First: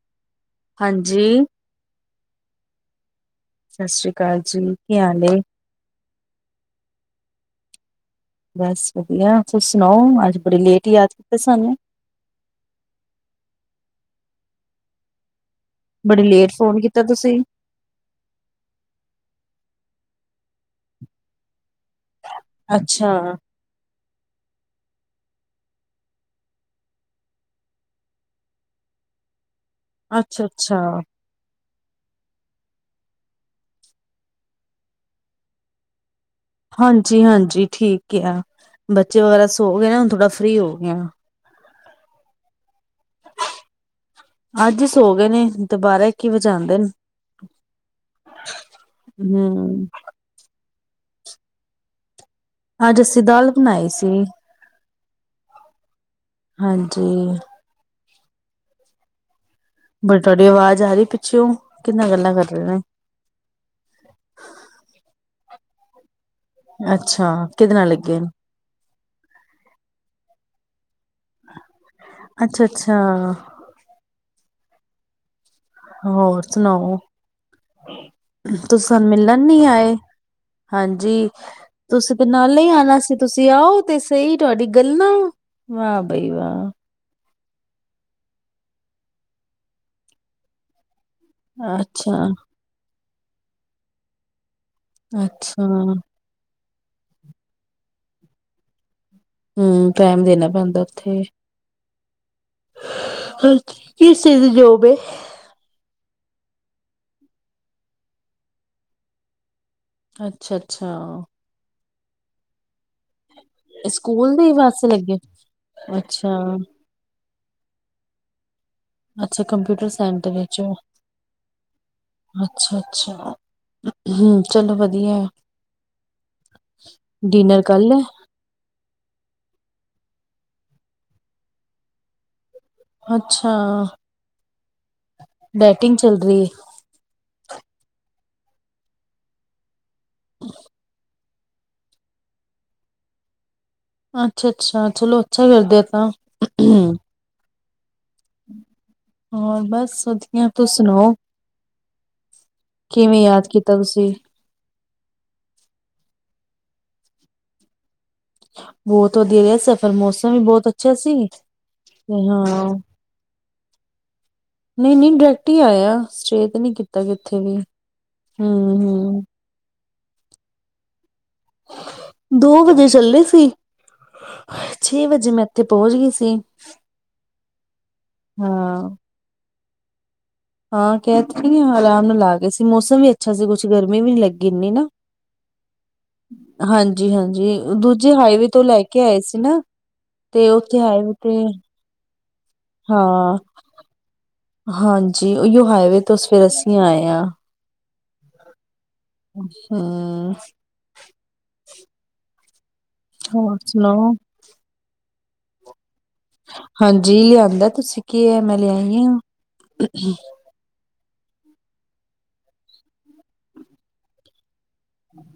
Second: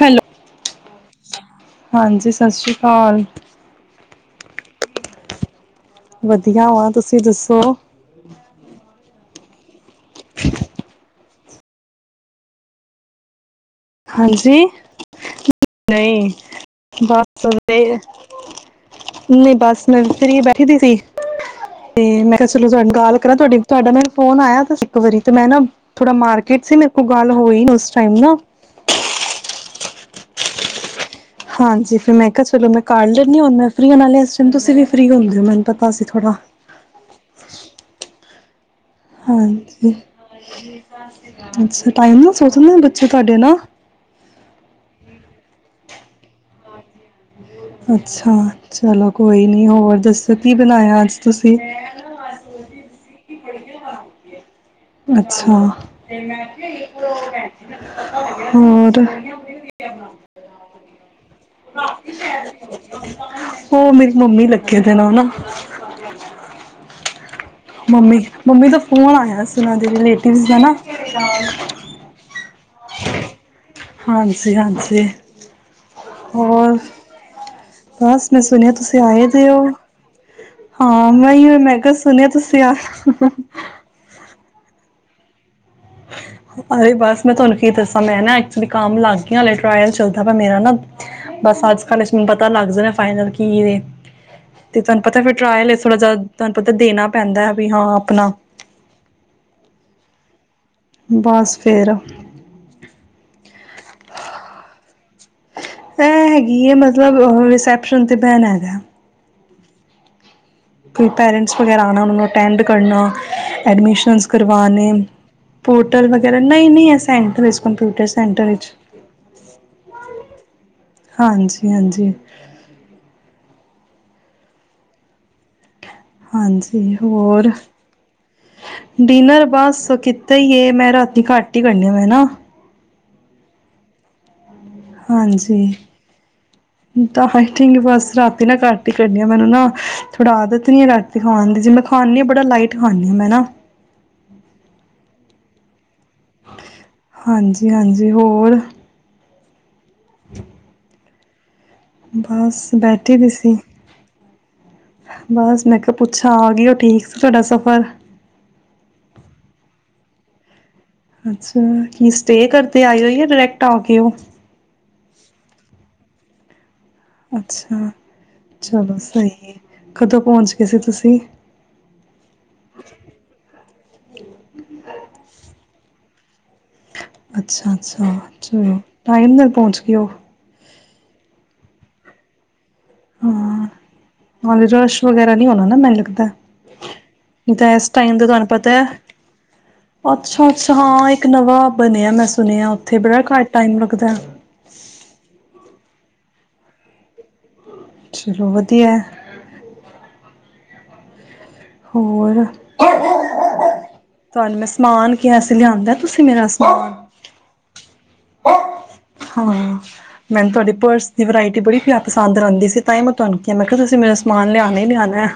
Hello. ਹਾਂਜੀ। ਹਾਂਜੀ। ਸਤਿ ਸ਼੍ਰੀ ਅਕਾਲ। ਸਤਿ ਸ੍ਰੀ ਅਕਾਲ ਜੀ। ਕੀ ਹਾਲ ਹੈ। ਵਧੀਆ ਵਾ ਤੁਸੀਂ ਦੱਸੋ ਬਸ ਵਧੀਆ। ਤੁਸੀਂ ਸੁਣਾਓ ਅੱਜ ਬੜੇ ਲੇਟ ਯਾਦ ਕੀਤੇ ਸਾਨੂੰ ਹਾਂਜੀ। ਬੜੀ ਨਹੀਂ ਲੇਟ ਫੋਨ ਕੀਤਾ ਤੁਸੀਂ। ਬਸ, ਨਹੀਂ ਬਸ ਨਰਸਰੀ ਬੈਠੀ ਦੀ ਸੀ ਤੇ ਮੈਂ ਕਿਹਾ ਚਲੋ ਅੱਛਾ, ਗੱਲ ਕਰਾਂ ਤੁਹਾਡੀ ਤੁਹਾਡਾ ਨਾ ਫੋਨ ਆਇਆ ਇੱਕ ਵਾਰੀ ਤੇ ਮੈਂ ਨਾ ਥੋੜਾ ਮਾਰਕੀਟ ਸੀ ਮੇਰੇ ਕੋਲ ਗੱਲ ਹੋਈ ਨਾ ਉਸ ਟਾਈਮ ਨਾ ਅੱਛਾ, ਅੱਛਾ। ਹਾਂਜੀ ਫਿਰ ਮੈਂ ਕਿਹਾ ਚਲੋ ਮੈਂ ਕਰ ਲੈਣੀ ਹੁਣ ਮੈਂ ਫਰੀ ਹੋ ਇਸ ਟਾਈਮ ਤੁਸੀਂ ਵੀ ਫਰੀ ਹੁੰਦੇ ਹੋ ਮੈਨੂੰ ਪਤਾ ਸੀ ਥੋੜਾ ਹਾਂਜੀ, ਹਾਂਜੀ। ਠੀਕ ਆ। ਬੱਚੇ ਵਗੈਰਾ ਸੋ ਗਏ ਹਾਂਜੀ। ਨਾ, ਹੁਣ ਥੋੜਾ ਫ੍ਰਰੀ ਹੋ ਗਏ ਆ। ਅਛਾ ਟਾਈਮ ਨਾ ਸੋਚਦੇ ਬੱਚੇ ਤੁਹਾਡੇ ਨਾਲ ਅੱਜ ਹੀ ਸੋ ਗਏ ਨੇ, ਦੁਬਾਰਾ ਕੀ ਵਜਾਦੇ ਨੇ ਅੱਛਾ ਚਲੋ ਕੋਈ ਨੀ ਹੂੰ, ਹੋਰ ਦੱਸੋ ਕੀ ਬਣਾਇਆ ਅੱਜ। ਤੁਸੀਂ। ਨਾਈ ਸੀ। ਅੱਛਾ। ਹਾਂਜੀ, ਹੋਰ। ਬੜੀ ਤੁਹਾਡੀ ਆਵਾਜ਼ ਜਾਰੀ ਉਹ ਮੇਰੀ ਮੰਮੀ ਲੱਗੇ ਦੇ ਨਾ ਹਾਂਜੀਾ। ਅੱਛਾ। ਕਿਹਦੇ ਨਾਲ ਮੰਮੀ ਲੱਗੇ ਨੇ? ਮੰਮੀ ਦਾ ਫੋਨ ਆਯਾ ਸੀ ਉਨਾਂ ਦੇ ਰਿਲੇਟਿਵ ਦਾ ਨਾ। [unintelligible] ਅੱਛਾ ਅੱਛਾ। ਹਾਂਜੀ ਹਾਂਜੀ। ਹੋਰ ਸੁਣਾਓ। ਬਸ ਮੈਂ ਸੁਣਿਆ ਤੁਸੀ ਤੁਸੀਂ ਸਾਨੂੰ ਆਏ ਮਿਲਣ ਦੇ ਹੋ ਨੀ ਆਏ, ਹਾਂ ਹਾਂਜੀ ਮੈਂ ਹੀ ਮੈਂ ਕਿਹਾ ਤੁਸੀਂ ਤੇ ਸੁਣਿਆ ਨਾਲੇ ਈ ਆ ਆਣਾ ਸੀ, ਤੁਸੀਂ ਆਓ ਤੇ ਸਹੀ। ਤੁਹਾਡੀ ਗੱਲਾਂ ਵਾਹ ਬਈ ਵਾਹ। ਅਰੇ ਬਸ ਮੈਂ ਤੁਹਾਨੂੰ ਕੀ ਦੱਸਾਂ ਮੈਂ ਨਾ ਐਕਚੁਲੀ ਕਾਮ ਲਾਗ ਗੀ ਆ ਟਰਾਇਲ ਚੱਲਦਾ ਪੈ ਮੇਰਾ ਨਾ। ਬਸ ਅੱਜ-ਕੱਲ੍ਹ ਇਸਨੂੰ ਅੱਛਾ ਪਤਾ ਲੱਗ ਜੇ ਨਾ ਫਾਈਨਲ ਕੀ ਏ। ਤੇ ਤੁਹਾਨੂੰ ਪਤਾ ਫੇਰ ਅੱਛਾ ਟਰਾਇਲ ਏ, ਥੋੜਾ ਜਾ ਤੁਹਾਣ ਪਤਾ ਦੇਣਾ ਪੈਂਦੈ ਬਈ ਹਾਂ ਅਪਣਾ ਹੂੰ, ਟਾਈਮ ਦੇਣਾ ਪੈਂਦ ਓਥੇ ਬਸ ਫਿਰ ਕਿਸ ਚੀਜ਼ ਦੀ ਜੋਬ ਏ? ਕੀ ਏ ਮਤਲਬ ਰਿਸੈਪਸ਼ਨ ਤੇ ਬੈਣਾ ਹੈਗੈ। ਅੱਛ ਅੱਛਾ ਅੱਛਾ। ਔਨਾ ਨੂੰ ਅਟੈਂਡ ਕਰੱਣਾ। ਐਡਮਿਸ਼ਨਸ ਸਕੂਲ ਦੇ ਵਾਸਤੇ ਕਰਵਾਣੇ, ਲੱਗੇ ਪੋਰਟਲ ਵਗੈਰਾ ਅੱਛਾ ਨਈ ਨਈ ਐ ਸੈਂਟਰ ਚ। ਕੰਪਿਊਟਰ ਸੈਂਟਰ ਇਚ। ਅੱਛਾ ਕੰਪਊਟਰ ਸੈੰਟਰ ਇਚ, ਹਾਂਜੀ ਹਾਂਜੀ ਅੱਛਾ ਅੱਛਾ। ਹੂੰ, ਚਲੋ ਵਧੀਐ। ਹਾਂਜੀ ਹੋਰ, ਕਰ ਲਿਆ ਡਿਨਰ ਬਾਸ ਕਿੱਥ ਹੀ ਹੈ ਮੈਂ ਰਾਤੀ ਘੱਟ ਹੀ ਕਰਨੈਂ ਨਾ ਅੱਛਾ। [inaudible] ਡੈਟਿੰਗ ਚੱਲ ਰਹੀ ਹਾਂਜੀ ਤਾਂ ਫਾਈਟੀੰਗ ਬਸ ਰਾਤ ਤੇਨਾ ਘਟ ਈ ਕਰਣੀ ਆ ਮੈਨੂੰ ਨਾ ਥੋੜ੍ਹਾ ਆਦਤ ਨੀ ਐ ਰਾਤੀ ਖਾਣ ਦੀ ਜੇ ਮੈਂ ਖਾਂਦੀ ਆਂ ਬੜਾ ਲਾਈਟ ਖਾਂਣੀ ਆ ਮੈਂ ਨਾ। ਅੱਛਾ ਅੱਛਾ, ਚਲੋ ਅੱਛਾ ਕਰਦੇ ਔ। ਹਾਂ। ਉਂ ਊਂ। ਹਾਂਜੀ। ਜੀ ਹੋਰ। ਹੋਰ ਬਸ ਸਦੀਆ ਤੁਸੀਂ ਸੁਣਾਓ? ਬਸ ਬੈਠੇ ਕਿਵੇਂ ਦੇ ਯਾਦ ਸੀ ਕੀਤਾ ਤੁਸੀਂ? ਸੀ ਬਸ ਮੈਂ ਕਿਹਾ ਪੁੱਛਾਂ ਆ ਗਈ ਉਹ ਠੀਕ ਸੀ ਤੁਹਾਡਾ ਸਫ਼ਰ ਬਹੁਤ ਵਧੀਆ ਰਿਹਾ ਸਫ਼ਰ ਮੌਸਮ ਵੀ ਬਹੁਤ ਅੱਾ ਅੱਛਾ ਕੀ ਸਟੇ ਕਰਦੇ ਆਏ ਹੋ ਜਾਂ ਡਾਇਰੈਕਟ ਆ ਕੇ ਉਹ ਨਹੀਂ ਨਹੀਂ ਡਾਇਰੈਕਟ ਹੀ ਆਇਆ ਸਟੇਅ ਤੇ ਨਹੀਂ ਕੀਤਾ ਤਾ ਕਿੱਥੇ ਵੀ ਅੱਛਾ ਹਮ ਚਲੋ ਹਮ ਸਹੀ ਹੈ ਕਦੋਂ ਪਹੁੰਚ ਗਏ ਸੀ ਤੁਸੀਂ ਦੋ ਵਜੇ ਚੱਲੇ ਸੀ ਛੇ ਵਜੇ ਮੈਂ ਇੱਥੇ ਪਹੁੰਚ ਗਈ ਸੀ ਤੇ ਅੱਛਾ ਅੱਛਾ ਚਲੋ ਹਾਂ ਟਾਈਮ ਨਾਲ ਪਹੁੰਚ [unintelligible] ਹਾਂ ਇਹ ਥੋੜੀ ਨਾ ਅਲਾਰਮ ਲਗਾ ਕੇ ਮੌਸਮ ਵੀ ਅੱਛਾ ਸੀ ਹਾਂ ਕੁਛ ਗਰਮੀ ਵੀ ਨੀ ਲੱਗੀ ਨਾਲੇ ਇਨੀ ਨਾ ਰਸ਼ ਵਗੈਰਾ ਨਹੀਂ ਹੋਣਾ ਨਾ ਮੈਨੂੰ ਲੱਗਦਾ ਹਾਂਜੀ ਨਹੀਂ ਹਾਂਜੀ ਤਾਂ ਇਸ ਦੂਜੇ ਟਾਈਮ ਦਾ ਤੁਹਾਨੂੰ ਹਾਈਵੇ ਤੋਂ ਪਤਾ ਲੈ ਹੈ ਕੇ ਆਏ ਸੀ ਨਾ ਅੱਛਾ ਤੇ ਅੱਛਾ ਉੱਥੇ ਹਾਂ ਹਵੇ ਇੱਕ ਤੇ ਨਵਾਂ ਬਣਿਆ ਮੈਂ ਸੁਣਿਆ ਉੱਥੇ ਬੜਾ ਹਾਂ ਘੱਟ ਟਾਈਮ ਲੱਗਦਾ ਹਾਂਜੀ ਉਹੀਓ ਹਾਈਵੇ ਤੋਂਸੀ ਅਸੀਂ ਆਏ ਹਾਂ ਚਲੋ ਵਧੀਆ [unintelligible] ਹੋਰ ਹੋਰ ਸੁਣਾਓ ਅਸੀ ਲਿਆਂਦਾ ਤੁਸੀਂ ਮੇਰਾ ਸਮਾਨ ਹਾਂਜੀ ਲਿਆਂਦਾ ਤੁਸੀਂ ਕੀ ਹੈ ਮੈਂ ਲਿਆਈ ਹਾਂ ਆ ਮੈਨੂੰ ਤੁਹਾਡੇ ਪਰਸ ਦੀ ਵਰਾਇਟੀ ਬੜੀਿਆ ਪਸਦ ਰਹਿੰਦੀ ਸੀ ਤਾਂ ਮੈਂ ਤੁਹਾਨੂੰ ਕਿਹਾ ਮੈਂ ਕਿਹਾ ਤੁਸੀਂ ਮੇਰਾ ਸਮਾਨ ਲਿਆ ਲਿਆਣਾ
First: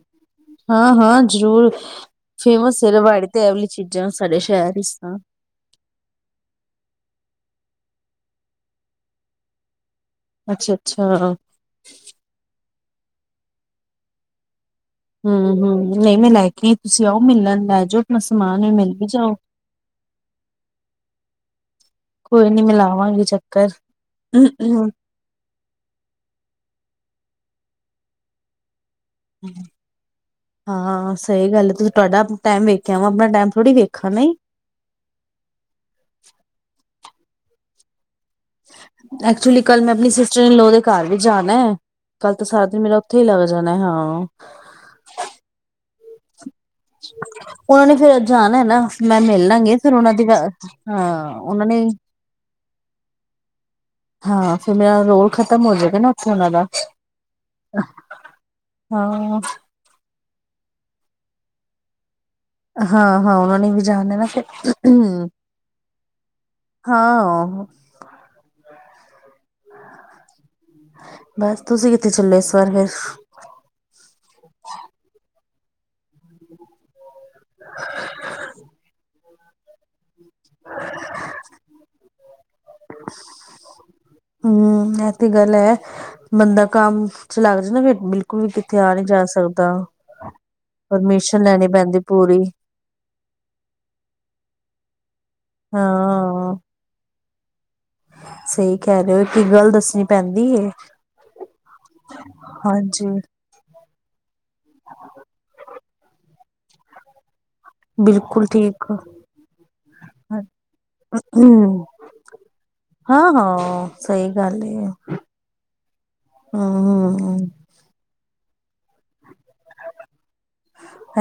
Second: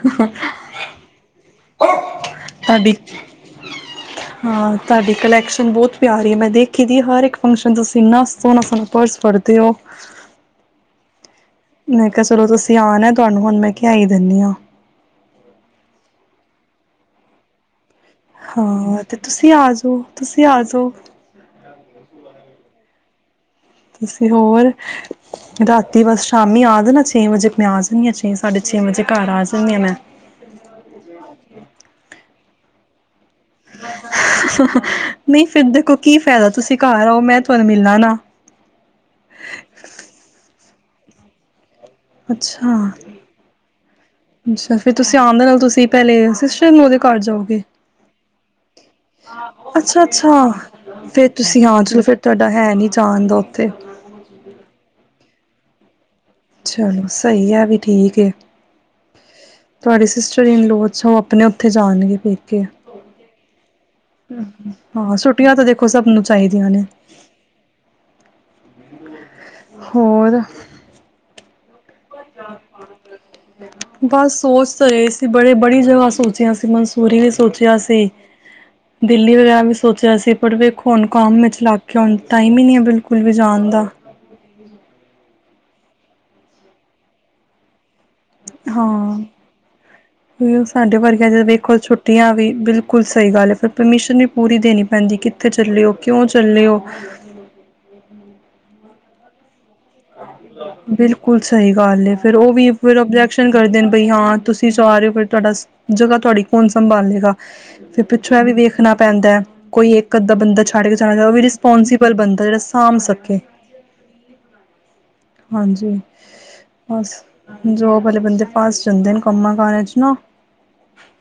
ਹਾਂ ਹਾਂ ਜ਼ਰੂਰ ਫੇਮਸ ਹੈ ਤੁਹਾਡੀ ਰਵਾੜੀ ਤੇ ਇਹ ਵਾਲੀ ਚੀਜ਼ਾਂ ਸਾਡੇ ਸ਼ਹਿਰ ਹਾਂ ਵਿੱਚ ਤੁਹਾਡੀ ਤਾਂ ਕਲੈਕਸ਼ਨ ਬਹੁਤ ਪਿਆਰੀ ਹੈ ਮੈਂ ਦੇਖੀ ਦੀ ਹਾਂ ਹਰ ਇੱਕ ਫੰਕਸ਼ਨ ਤੁਸੀਂ ਇੰਨਾ ਸੋਹਣਾ ਪਰਸ ਫੜਦੇ ਹੋ ਅੱਛਾ ਅੱਛਾ ਮੈਂ ਕਿਹਾ ਚਲੋ ਤੁਸੀਂ ਆਣਾ ਤੁਹਾਨੂੰ ਹੁਣ ਮੈਂ ਕਹਿ ਹੀ ਦਿੰਦੀ ਹਾਂ ਹਮ ਹਮ ਨਹੀਂ ਮੈਂ ਲੈ ਕੇ ਤੁਸੀਂ ਆਓ ਮਿਲਣ ਲੈ ਜੋ ਹਾਂ ਤੇ ਤੁਸੀਂ ਆ ਜਾਓ ਤੁਸੀਂ ਆ ਜਾਓ ਹੋ ਚ ਤੁਸੀਂ ਹੋਰ ਰਾਤੀ ਬਸ ਸ਼ਾਮੀ ਆ ਦੇਣਾਸੀ ਛੇ ਵਜੇ ਮੈਂ ਆ ਜਾਂਦੀ ਹਾਂ ਛੇ ਸਾਢੇ ਛੇ ਵਜੇ ਘਰ ਆ ਜਾਂਦੀ ਹਾਂ ਮੈਂ ਹਾਂ ਸਹੀ ਗੱਲ ਹੈ ਤੁਸੀਂ ਤੁਹਾਡਾ ਟਾਈਮ ਵੇਖਿਆ ਵਾ ਮੈ ਨਹੀਂ ਫਿਰ ਦੇਖੋ ਕੀ ਫਾਇਦਾ ਤੁਸੀਂ ਘਰ ਆਓ ਮੈਂ ਤੁਹਾਨੂੰ ਮਿਲਣਾ ਨਾ ਐਕਚੁਲੀ ਕੱਲ ਮੈਂ ਆਪਣੀ ਸਿਸਟਰ ਨੇ ਲੋ ਦੇ ਘਰ ਵੀ ਜਾਣਾ ਹੈ ਕੱਲ ਤਾਂ ਸਾਰਾ ਅੱਛਾ, ਦਿਨ ਮੇਰਾ ਉੱਥੇ ਹੀ ਲੱਗ ਜਾਣਾ ਹਾਂ ਅੱਛਾ ਫਿਰ ਤੁਸੀਂ ਆਉਦੇ ਨਾਲ ਤੁਸੀਂ ਪਹਿਲੇ [unintelligible] ਘਰ ਜਾਓਗੇ ਉਹਨਾਂ ਨੇ ਫੇਿਰ ਜਾਣਾ ਨਾ ਮੈਂ ਮਿਲ ਲਾਂਗੀ ਫਿਰ ਉਹਨਾਂ ਦੀ ਅੱਛਾ-ਅੱਛਾ ਫਿਰ ਹਾਂ ਤੁਸੀਂ ਉਹਨਾਂ ਨੇ ਹਾਂ ਚਲੋ ਫਿਰ ਤੁਹਾਡਾ ਹੈ ਨੀ ਜਾਣ ਦਾ ਉੱਥੇ ਹਾਂ ਫਿਰ ਮੇਰਾ ਰੋਲ ਖ ਹੋ ਜਾਵੇਗਾ ਨਾ ਉੱਥੇ ਉਹਨਾਂ ਦਾ ਚਲੋ ਸਹੀ ਹੈ। ਵੀ ਠੀਕ ਹੈ। ਹਾਂ ਤੁਹਾਡੇ ਸਿਸਟਰਨ ਲੋ ਉਹ ਆਪਣੇ ਉੱਥੇ ਜਾਣਗੇ ਫਿਰ ਹਾਂ, ਹਾਂ ਉਹਨਾਂ ਨੇ ਵੀ ਜਾਣਨਾ ਨਾ ਫਿਰ। ਹਾਂ ਛੁੱਟੀਆਂ ਤਾਂ ਦੇਖੋ ਸਭ ਨੂੰ ਚਾਹੀਦੀਆਂ ਨੇ ਹਾਂ ਹੋਰ। ਬਸ ਤੁਸੀਂ ਕਿੱਥੇ ਚੱਲੋ ਇਸ ਵਾਰ ਫੇਰ ਬਸ ਸੋਚ ਤਾਂ ਰਹੇ ਸੀ ਬੜੇ ਬੜੀ ਜਗਾ ਸੋਚਿਆ ਸੀ ਮਨਸੂਰੀ ਸੋਚਿਆ ਸੀ ਦਿੱਲੀ ਵਗੈਰਾ ਵੀ ਸੋਚਿਆ ਸੀ ਪਰ ਵੇਖੋ ਹੁਣ ਕੰਮ ਵਿਚ ਲਗ ਗਏ ਹੁਣ ਟਾਈਮ ਹੀ ਨਹੀਂ ਹੈ ਬਿਲਕੁਲ ਵੀ ਜਾਣ ਦਾ ਹੂੰ ਐਸੀ ਗੱਲ ਹੈ। ਬੰਦਾ ਕੰਮ ਚ ਲੱਗ ਜਾਏ ਬਿਲਕੁਲ ਵੀ ਕਿੱਥੇ ਆ ਨਹੀਂ ਜਾ ਸਕਦਾ ਹਾਂ। ਸਾਡੇ ਵਰਗਿਆ ਪਰਮਿਸ਼ਨ ਲੈਣੀ ਵੇਖੋ ਪੈਂਦੀ ਛੁੱਟੀਆਂ ਪੂਰੀ ਵੀ ਬਿਲਕੁਲ ਸਹੀ ਗੱਲ ਹੈ ਪਰ ਪਰਮਿਸ਼ਨ ਵੀ ਪੂਰੀ ਦੇਣੀ ਪੈਂਦੀ ਕਿੱਥੇ ਚੱਲਿਓ ਕਿਉਂ ਹਾਂ ਚੱਲੇ ਹੋ ਸਹੀ ਕਹਿ ਰਹੇ ਹੋ ਕੀ ਗੱਲ ਦੱਸ ਬਿਲਕੁਲ ਸਹੀ ਗੱਲ ਫੇਰ ਉਹ ਵੀ ਫਿਰ ਹਾਂਜੀ ਓਬਜੈਕਸ਼ਨ ਕਰਦੇ ਨੇ ਬਈ ਹਾਂ ਤੁਸੀਂ ਜਾਂ ਰਹੇ ਹੋ ਫਿਰ ਤੁਹਾਡਾ ਜਗ੍ਹਾ ਤੁਹਾਡੀ ਕੌਣ ਸੰਭਾਲੇਗਾ। ਫਿਰ ਪਿੱਛੋਂ ਬਿਲਕੁਲ ਵੀ ਠੀਕ ਵੇਖਣਾ ਪੈਂਦਾ ਕੋਈ ਇੱਕ ਅੱਧਾ ਬੰਦਾ ਛੱਡ ਕੇ ਜਾਣਾ ਚਹੀਦਾ ਉਹ ਵੀ ਰਿਸਪੋਂਸਿਬਲ ਬੰਦਾ ਜਿਹੜਾ ਸਾਂਭ ਹਾਂ ਸਕੇ ਹਾਂ ਸਹੀ ਗੱਲ ਹੈ ਹਾਂਜੀ ਹਮ ਬਸ ਹਮ ਜੋਬ ਵਾਲੇ ਬੰਦੇ ਫਸ ਜਾਂਦੇ ਕੰਮਾਂ ਕਾਰਾ ਚ ਨਾ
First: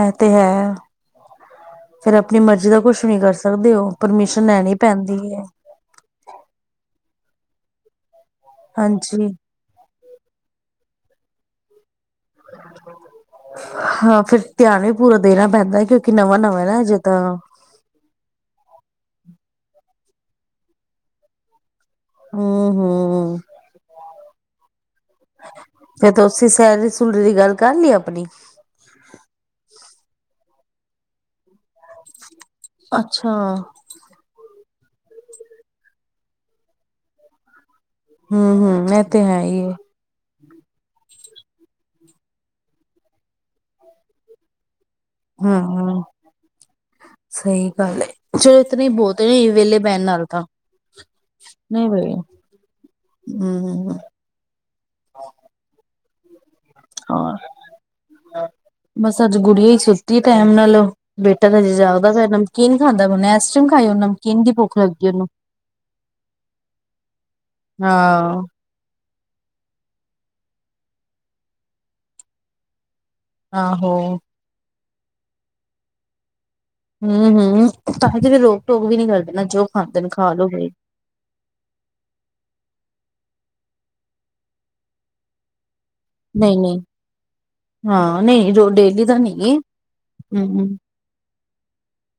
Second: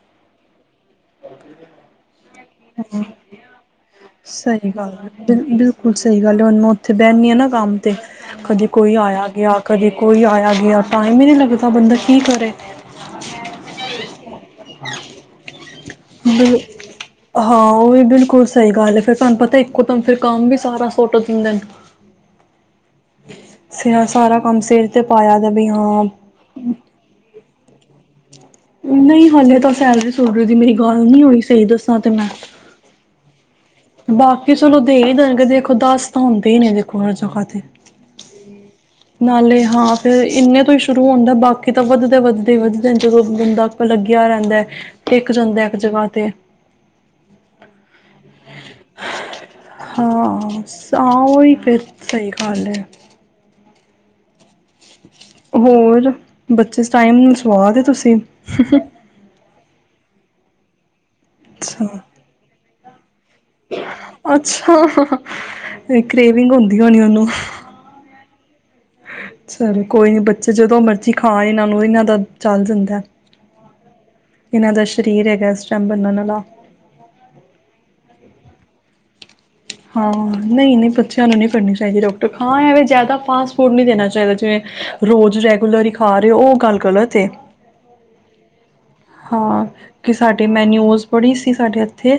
ਇਹ ਤੇ ਹੈ ਫੇਰ ਆਪਣੀ ਮਰਜ਼ੀ ਦਾ ਕੁਛ [unintelligible] ਵੀ ਕਰ ਸਕਦੇ ਹੋ ਪਰਮਿਸ਼ਨ ਸਹੀ ਲੈਣੀ ਗੱਲ ਹਾ ਪੈਂਦੀ ਹੈ। ਬਿਲਕੁਲ ਸਹੀ ਗੱਲ ਹੁਣ ਮੈਂ ਉੱਥੇ ਬਹਿੰਦੀ ਹਾਂ ਨਾ ਕੰਮ ਤੇ ਕਦੇ ਕੋਈ ਹਾਂਜੀ ਆਇਆ, ਗਿਆ। ਕਦੇ ਕੋਈ ਆਇਆ, ਗਿਆ ਟਾਈਮ ਹੀ ਨਹੀਂ ਲੱਗਦਾ ਬੰਦਾ ਕੀ ਕਰੇ ਹਾਂ ਫਿਰ ਧਿਆਨ ਵੀ ਪੂਰਾ ਦੇਣਾ ਪੈਂਦਾ ਕਿਉਂ [unintelligible] ਹਾਂਆਂ, ਉਹ ਵੀ ਬਿਲਕੁਲ ਸਹੀ ਗੱਲ। ਫਿਰ ਤੁਹਾਨੂੰ ਪਤਾ ਇੱਕੋਦਮ ਫਿਰ ਕੰਮ ਵੀ ਸਾਰਾ ਸੁੱਟ ਦਿੰਦੇ ਨੇ। ਹੂੰ -ਹੂੰ ਸ [unintelligible] ਸਾਰਾ ਕੰਮ ਸਿਰ ਤੇ ਪਾਇਆ ਦਾ ਵੀ ਹਾਂ ਫਿਰ ਤੁਸੀ ਸੈਲਰੀ-ਸੁਲਰੀ ਦੀ ਗੱਲ ਕਰ ਲੀ ਆਪਣੀ ਨਹੀਂ, ਹਲੇ ਤਾਂ ਸੈਲਰੀ-ਸੁਲਰੀ ਦੀ ਮੇਰੀ ਗੱਲ ਨਹੀਂ ਹੋਣੀ, ਸਹੀ ਦੱਸਾਂ ਤੇ ਮੈਂ। ਅੱਛਾ। ਬਾਕੀ ਚਲੋ ਦੇ ਹੀ ਦੇਣਗੇ ਦੇਖੋ ਦਸ ਤਾਂ ਹੁੰਦੇ ਹੀ ਨੇ ਦੇਖੋ ਹਰ ਜਗ੍ਹਾ ਤੇ ਹੂੰ- ਹੂੰ ਐ ਤੇ ਹੈ ਹੀ ਨਾਲੇ ਐ। ਹਾਂ ਫਿਰ ਇੰਨੇ ਤੋਂ ਹੀ ਸ਼ੁਰੂ ਹੁੰਦਾ ਬਾਕੀ ਤਾਂ ਵੱਧਦੇ- ਵੱਧਦੇ- ਵੱਧਦੇ ਜਦੋਂ ਬੰਦਾ ਲੱਗਿਆ ਰਹਿੰਦਾ। ਟਿਕ ਜਾਂਦਾ ਇੱਕ ਹਾਂ, ਜਗ੍ਹਾ ਤੇ ਸਹੀ ਗੱਲ ਏ। ਚਲੋ ਇਤਨੇ ਹੀ ਬਹੁਤ ਨੇ ਵਿਹਲੇ ਬਹਿਣ ਨਾਲੋਂ ਹਾਂ ਤਾਂ ਹਾਂ ਉਹੀ ਫਿਰ ਨਹੀਂ ਹੂੰ-ਹੂੰ ਸਹੀ ਗੱਲ ਹੈ [inaudible] ਹੋਰ ਬੱਚੇ ਇਸ ਟਾਈਮ ਨੂੰ ਹਾਂ ਸਵਾ ਤੇ ਤੁਸੀਂ ਟੈਮ ਨਾ ਲਓ। ਬੇਟਾ ਤਾਂ ਅਜੇ ਅੱਛਾ ਜਾਗਦਾ ਪਿਆ ਨਮਕੀਨ ਖਾਂਂਦਾ ਬਣਿਆ ਆਈਸਕ੍ਰੀਮ ਖਾਈ ਉਹ ਨਮਕੀਨ ਦੀ ਅੱਛਾ ਭੁੱਖ ਲੱਗੀ ਉਹਨੂੰ ਤੇ ਕਰੇਵਿੰਗ ਹੁੰਦੀ ਹੋਣੀ ਉਹਨੂੰ ਹਾਂ ਚਲੋ ਕੋਈ ਨੀ ਬੱਚੇ ਜਦੋਂ ਮਰਜ਼ੀ ਖਾਂ ਇਹਨਾਂ ਨੂੰ, ਇਹਨਾਂ ਦਾ ਚੱਲ ਜਾਂਦਾ। ਆਹੋ। ਇਹਨਦਾ ਸਰੀਰ ਹੈਗਾ ਇਸ ਟਾਈਮ ਬਨਣ ਆਲਾ। ਹੂੰ- ਹੂੰ, ਤਾਂ ਕਿਦੇ ਰੋਕ-ਟੋਕ ਵੀ ਨੀ ਕਰ ਹਾਂ, ਨਹੀਂ- ਨਹੀਂ ਬੱਚਿਆਂ ਨੂੰ ਨਹੀਂ ਫੜਨੀ ਚਾਹੀਦੀ ਰੋਟੀ ਹਾਂ, ਐਵੇਂ ਜ਼ਿਆਦਾ ਫਾਸਟ ਫੂਡ ਫੋਨ ਨਹੀਂ ਦੇਣਾ ਚਾਹੀਦਾ ਜਿਵੇਂ ਰੋਜ਼ ਰੈਗੂਲਰ ਹੀ ਖਾ ਰਹੇ ਹੋ ਉਹ ਗੱਲ ਨਹੀਂ-ਨਹੀਂ, ਗਲਤ ਏ ਹਾਂ ਨਹੀਂ ਰੋਂ ਡੇ ਹਾਂ, ਕਿ ਸਾਡੇ ਮੈ ਨਿਊਜ ਪੜੀ ਸਾਡੇ ਇੱਥੇ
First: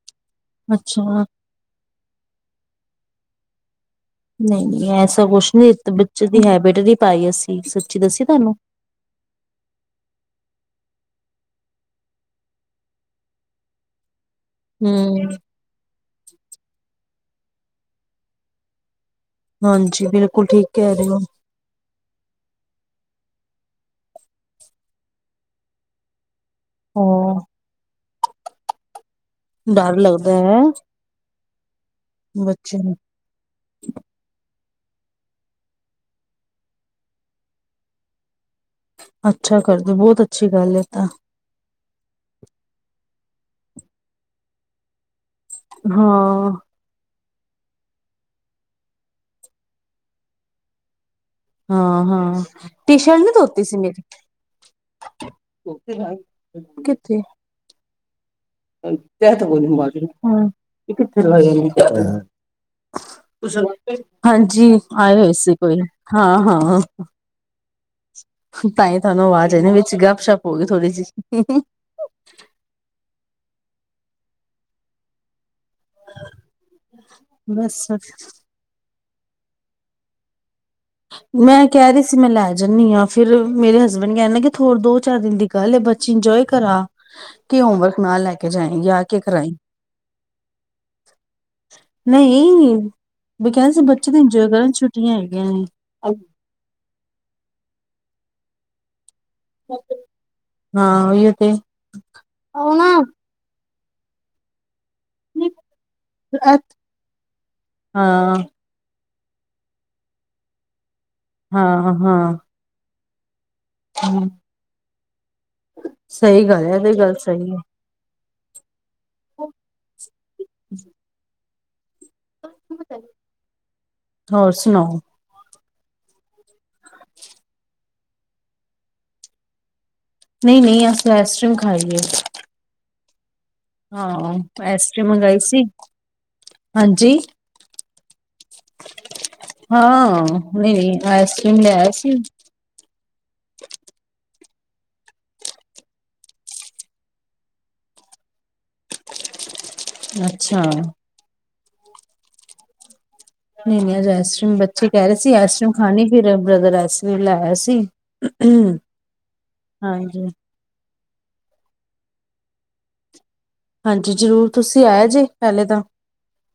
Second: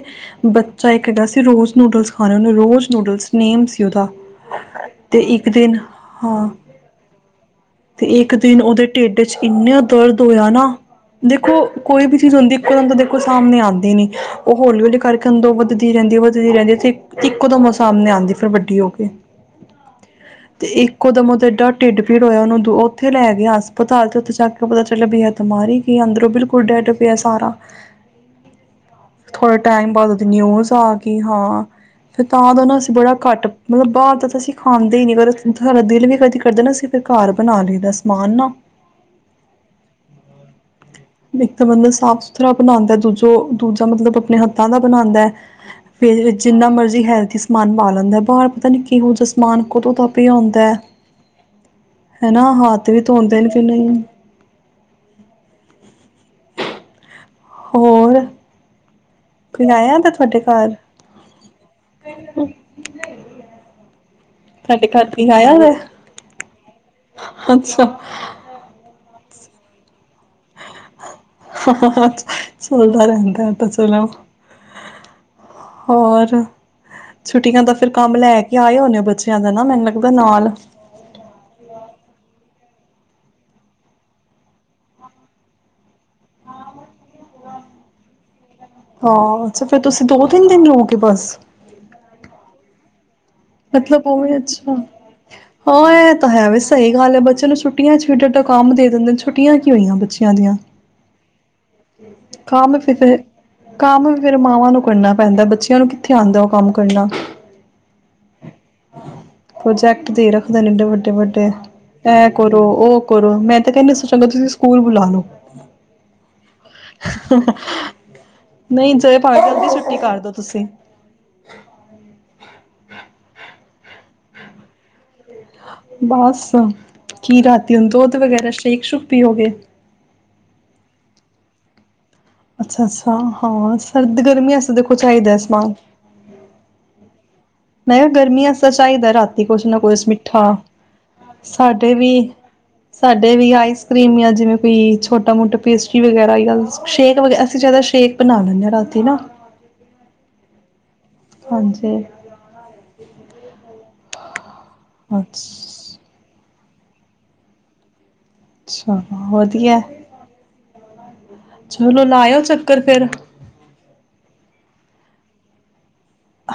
ਬੱਚਾ ਇੱਕ ਅੱਛਾ ਹੈਗਾ ਸੀ ਰੋਜ਼ ਨੂਡਲਸ ਖਾਣੇ ਉਹਨੇ ਰੋਜ਼ ਨੂਡਲਸ ਨੇਮ ਸੀ ਉਹਦਾ ਨਈ-ਨਈ ਤੇ ਐਸਾ ਇੱਕ ਕੁਛ ਨੀ ਦਿਨ, ਬੱਚੇ ਦੀ ਹਾਂ ਹੈਬਿਟ ਨੀ ਪਾਈ ਅਸੀਂ ਸੱਚੀ ਤੇ ਦੱਸੀ ਇੱਕ ਤੁਹਾਨੂੰ। ਦਿਨ ਉਹਦੇ ਢਿੱਡ ਚ ਇਨਾ ਦਰਦ ਹੋਇਆ ਨਾ ਦੇਖੋ ਕੋਈ ਵੀ ਚੀਜ਼ ਹੁੰਦੀ ਇੱਕੋ ਦਮ ਤਾਂ ਦੇਖੋ ਸਾਹਮਣੇ ਆਂਦੀ ਨੀ ਉਹ ਹੌਲੀ-ਹੌਲੀ ਕਾਰਕੇ ਹੂੰ। ਅੰਦਰੋਂ ਵਧਦੀ ਰਹਿੰਦੀ ਐ ਵਧਦੀ ਵਧਦੀ ਰਹਿੰਦੀ ਇੱਕ ਦਮ ਸਾਹਮਣੇ ਆਂਦੀ ਫਿਰ ਵੱਡੀ ਹੋ ਕੇ ਹਾਂਜੀ ਬਿਲਕੁਲ ਤੇ ਠੀਕ ਕਹਿ ਰਹੇ ਇੱਕੋ ਹੋ ਦਮ ਉਹ ਤੇ ਡਾ ਢਿੱਡ ਭੀੜ ਹੋਇਆ ਉਹਨੂੰ ਉੱਥੇ ਲੈ ਗਿਆ ਹਸਪਤਾਲ ਤੇ ਉੱਥੇ ਜਾ ਕੇ ਪਤਾ ਚੱਲਿਆ ਬੀ ਏਹ ਤੇ ਮਰ ਹੀ ਗਿਆ ਕਿ ਅੰਦਰੋਂ ਬਿਲਕਲ ਡੈਡ ਪਿਆ ਹਾਂ ਸਾਰਾ ਥੋੜ੍ਹੇ ਟਾਈਮ ਡਰ ਬਾਅਦ ਉਹਦੀ ਲੱਗਦਾ ਹੈ ਨਿਊਜ਼ ਆ ਗਈ ਹਾਂ। ਫਿਰ ਤਾਂ ਨਾ ਬੱਚੇ ਅਸੀਂ ਨੂੰ। ਬੜਾ ਘੱਟ ਮਤਲਬ ਬਾਹਰ ਦਾ ਤਾਂ ਅਸੀਂ ਖਾਂਦੇ ਹੀ ਨੀ ਕਰ ਸਾਡਾ ਦਿਲ ਵੀ ਕਦੀ ਕਰਦਾ ਨਾ ਅਸੀਂ ਫਿਰ ਘਰ ਬਣਾ ਲਏ ਦਾ ਸਮਾਨ ਨਾ ਅੱਛਾ ਕਰਦੇ ਬਹੁਤ ਅੱਛੀ ਗੱਲ ਹੈ। ਤਾਂ। ਇੱਕ ਤਾਂ ਬੰਦਾ ਸਾਫ਼ ਸੁਥਰਾ ਬਣਾਉਂਦਾ ਦੂਜਾ ਜੋ ਦੂਜਾ ਮਤਲਬ ਆਪਣੇ ਹੱਥਾਂ ਦਾ ਬਣਾਉਦਾ ਹੈ। ਫੇਰ ਹਾਂ ਜਿੰਨਾ ਮਰਜੀ ਹੈਲਥੀ ਮਨ ਪਾ ਲੈਂਦਾ ਬਾਹਰ ਪਤਾ ਨੀ ਕਿਹੋ ਜਿਹਾ ਸਮਮਾਨ ਕਦੋਂ ਦਾ ਪਿਆ ਹੁੰਦਾ ਹੈ। ਹਾਂ ਹਾਂ ਨਾ ਹੱਥ ਟੀ ਵੀ ਸ਼ਰਟ ਨਹੀ ਧੋਂਦੇ ਨੇ ਕਿ ਧੋਤੀ ਸੀ ਨਹੀਂ ਮੇਰੀ ਕਿੱਥੇ ਹੋਰ ਕੋਈ ਆਇਆ ਦਾ ਤੁਹਾਡੇ ਘਰ ਹਾਂਜੀ ਤੁਹਾਡੇ ਘਰ ਆਏ ਹੋਏ ਸੀ ਆਇਆ ਦਾ ਕੋਈ ਹਾਂ ਹਾਂ ਅੱਛਾ ਤਾਸ਼ਈ ਤੁਹਾਨੂੰ ਆਵਾਜ਼ ਦੇ ਵਿੱਚ ਗ ਹਾਂ ਹਾਂ ਸੁਲਦਾ ਰਦਾ ਤਾਂ ਚਲਾਓ। ਹੋਰ ਛੁੱਟੀਆਂ ਦਾ ਬਸ ਫਿਰ ਕੰਮ ਲੈ ਕੇ ਆਏ ਹੋਣੇ ਬੱਚੇ ਜ਼ਿਆਦਾ ਨਾ ਮੈਨੂੰ ਲੱਗਦਾ ਨਾਲ ਮੈਂ ਕਹਿ ਰਹੀ ਸੀ ਮੈਂ ਲੈ ਜਾਂਦੀ ਹਾਂ। ਫਿਰ ਮੇਰੇ ਹਸਬੈਂਡ ਕਹਿਣਦੇ ਕਿ ਥੋਰ ਦੋ ਚਾਰ ਦਿਨ ਦੀ ਗੱਲ ਹੈ। ਬੱਚੇ ਇੰਜੋਏ ਕਰਾ ਕੇ ਹੋਮਵਰਕ ਨਾਲ ਲੈ ਕੇ ਜਾਏਗੀ ਆ ਕੇ ਹਾਂ ਕਰਾਈ। ਅੱਛਾ ਫਿਰ ਤੁਸੀਂ ਦੋ ਤਿੰਨ ਦਿਨ ਰਹੋਗੇ ਬਸ ਬ ਕਿੰਦੇ ਸੀ ਮਤਲਬ ਬੱਚੇ ਦੇ ਉਵੇਂ ਇੰਜੋਏ ਅੱਛਾ ਕਰਨ ਹਾਂ ਛੁੱਟੀਆਂ ਹੈਗੀਆਂ ਨੇ ਇਹ ਤਾਂ ਹੈ ਵੈ ਸਹੀ ਗੱਲ ਹੈ ਬੱਚੇ ਨੂੰ ਛੁੱਟੀਆਂ ਚ ਫੇਡ ਕੰਮ ਦੇ ਦਿੰਦੇ ਛੁੱਟੀਆਂ ਕੀ ਹੋਈਆਂ ਬੱਚਿਆਂ ਦੀਆਂ ਹਾਂ ਉਹੀਓ ਤੇ ਕਮ ਫਿਰ ਤੇ ਕੰਮ ਵੀ ਫੇਰ ਮਾਵਾਂ ਨੂੰ ਕਰਨਾ ਪੈਂਦਾ ਬੱਚਿਆਂ ਨੂੰ ਕਿੱਥੇ ਆਉਂਦਾ ਉਹ ਕੰਮ ਕਰਨਾ ਪ੍ਰੋਜੈਕਟ ਦੇ ਰੱਖਦੇ ਨੇ ਇਡੇ ਵੱਡੇ ਵੱਡੇ ਵੱਡੇ ਐਂ ਹਾਂ-ਹਾਂ-ਹਾਂ। ਕਰੋ ਉਹ ਕਰੋ ਮੈਂ ਤੇ ਕਹਿੰਦੇ ਸੀ ਚਲੋ ਤੁਸੀਂ ਸਕੂਲ ਲਾ ਲੋ। ਸਹੀ ਸਹੀ ਗੱਲ ਐ ਇਹ ਵੀ ਗੱਲ ਸਹੀ ਐ। ਨਹੀਂ ਚਹੇ ਪਾਵੇ ਜਲਦੀ ਛੁੱਟੀ ਕਰ ਦੋ। ਤੁਸੀਂ ਹੋਰ ਸੁਣਾਓ। ਬਸ ਕੀ ਰਾਤੀ ਹੁਣ ਦੁੱਧ ਵਗੈਰਾ ਸੈ਼ਕ ਸ਼ੁਕ ਪੀਊ ਗਏ। ਨਹੀਂ ਨਹੀਂ, ਅਸੀਂ ਆਈਸ ਕਰ੍ਰੀਮ ਖਾਈਏ। ਅੱਛਾ ਅੱਛਾ ਹਾਂ ਸਰਦ ਹਾਂ ਗਰਮੀਆਂ ਸ ਦੇਖੋ ਆਈਸਕ੍ਰੀਮ ਚਾਹੀਦਾ ਮੰਗਾਈ ਸੀ ਸਮਾਨ। ਹਾਂਜੀ ਮੈਂ ਕਿਹਾ ਗਰਮੀਆ ਚ ਚਾਹੀਦਾ ਰਾਤੀ ਕੁਛ ਨਾ ਕੁਛ ਹਾਂ ਮਿੱਠਾ, ਨਹੀਂ ਨਹੀਂ ਆਈਸਕ੍ਰੀਮ ਲਿਆਇਆ ਸਾਡੇ ਵੀ ਸੀ ਸਾਡੇ ਵੀ ਆਈਸ ਕਰ੍ਰੀਮ ਜਾਂ ਜਿਵੇਂ ਕੋਈ ਛੋਟਾ ਮੋਟਾ ਪੇਸਟਰੀ ਵਗੈਰਾ, ਜਾਂ ਸ਼ੇਕ ਵਗੈ, ਅਸੀਂ ਜ਼ਿਆਦਾ ਸ਼ੇਕ ਬਣਾ ਲੈਂਦੇ ਆ ਰਾਤੀ ਨਾ। ਅੱਛਾ ਹਾਂਜੀ ਬੱ ਚੇ, ਕਹਿ ਰਹੇ ਸੀ, ਆਈਸ ਕਰ੍ਰੀਮ ਅੱਛਾ ਖਾਣੀ ਫਿਰ ਬ੍ਰਦਰ ਆਈਸਕ੍ਰੀਮ ਲੈ ਆਏ ਸੀ, ਅੱਛਾ ਵਧੀਆ। ਹਾਂਜੀ ਚਲੋ ਲਾਇਓ, ਚੱਕਰ ਫੇਰ। ਹਾਂਜੀ ਜ਼ਰੂਰ, ਤੁਸੀਂ ਆਏ ਜੇ ਪਹਿਲੇ ਤਾਂ।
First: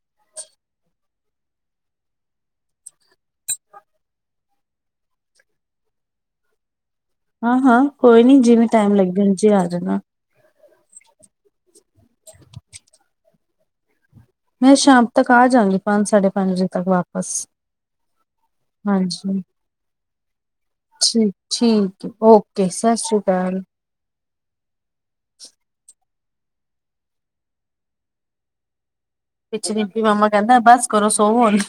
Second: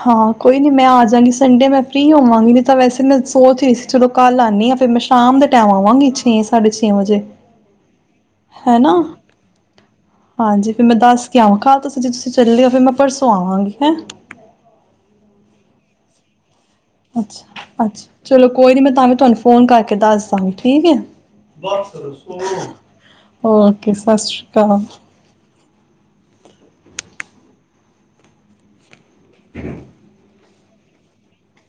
ਹਾਂ, ਕੋਈ ਨੀ ਮੈਂ ਆਜਗੀ ਸ ਸੰਡੇ ਮੈਂ ਫਰੀ ਹੋਵਾਂਗੀ, ਨਹੀਂ ਤਾਂ ਵੈਸੇ ਮੈਂ ਸੋਚ ਰਹੀ ਸੀ, ਚਲੋ ਕੱਲ੍ਹ ਆਨੀ ਆ, ਫਿਰ ਮੈਂ ਸ਼ਾਮ ਦੇ ਟਾਈਮ ਆਵਾਂਗੀ ਛੇ ਸਾਢੇ ਛੇ ਵਜੇ ਹਾਂ ਹਾਂ ਕੋਈ ਨੀ ਜਿਵੇਂ ਹੈਨਾ ਟਾਈਮ ਲੱਗੇ ਜੀ ਆ ਜਾਣਾ ਹਾਂਜੀ, ਫਿਰ ਮੈਂ ਦੱਸ ਕੇ ਆਵਾਂ, ਕਲ ਤੁਸੀ ਜੇ ਤੁਸੀਂ ਚੱਲੇ ਫਿਰ ਮੈਂ ਪਰਸੋਂ ਆਵਾਂਗੀ। ਹੈ ਮੈਂ ਸ਼ਾਮ ਤੱਕ ਆ ਜਾਗੀ, ਪੰਜ ਸਾਢੇ ਪੰਜ ਵਜੇ। ਤੱਕ ਵਾਪਸ ਅੱਛਾ ਅੱਛਾ ਚਲੋ, ਕੋਈ ਨੀ ਮੈਂ ਤਾਂ ਵੀ ਤੁਹਾਨੂੰ ਹਾਂਜੀ ਫੋਨ ਕਰਕੇ ਦੱਸ ਦਾ ਗੀ ਠੀਕ ਹੈ, ਠੀਕ ਓਕੇ ਸਤਿ ਸ਼੍ਰੀ ਅਕਾਲ ਓਕੇ ਸਤਿ ਸ਼੍ਰੀ ਕਾਹਾ ਪਛੇ ਇਨਕੇ, ਮਾਮਾ ਕਹਿੰਦਾ ਬਸ ਕਰੋ, ਸੋਵੋ ਹੁਣ।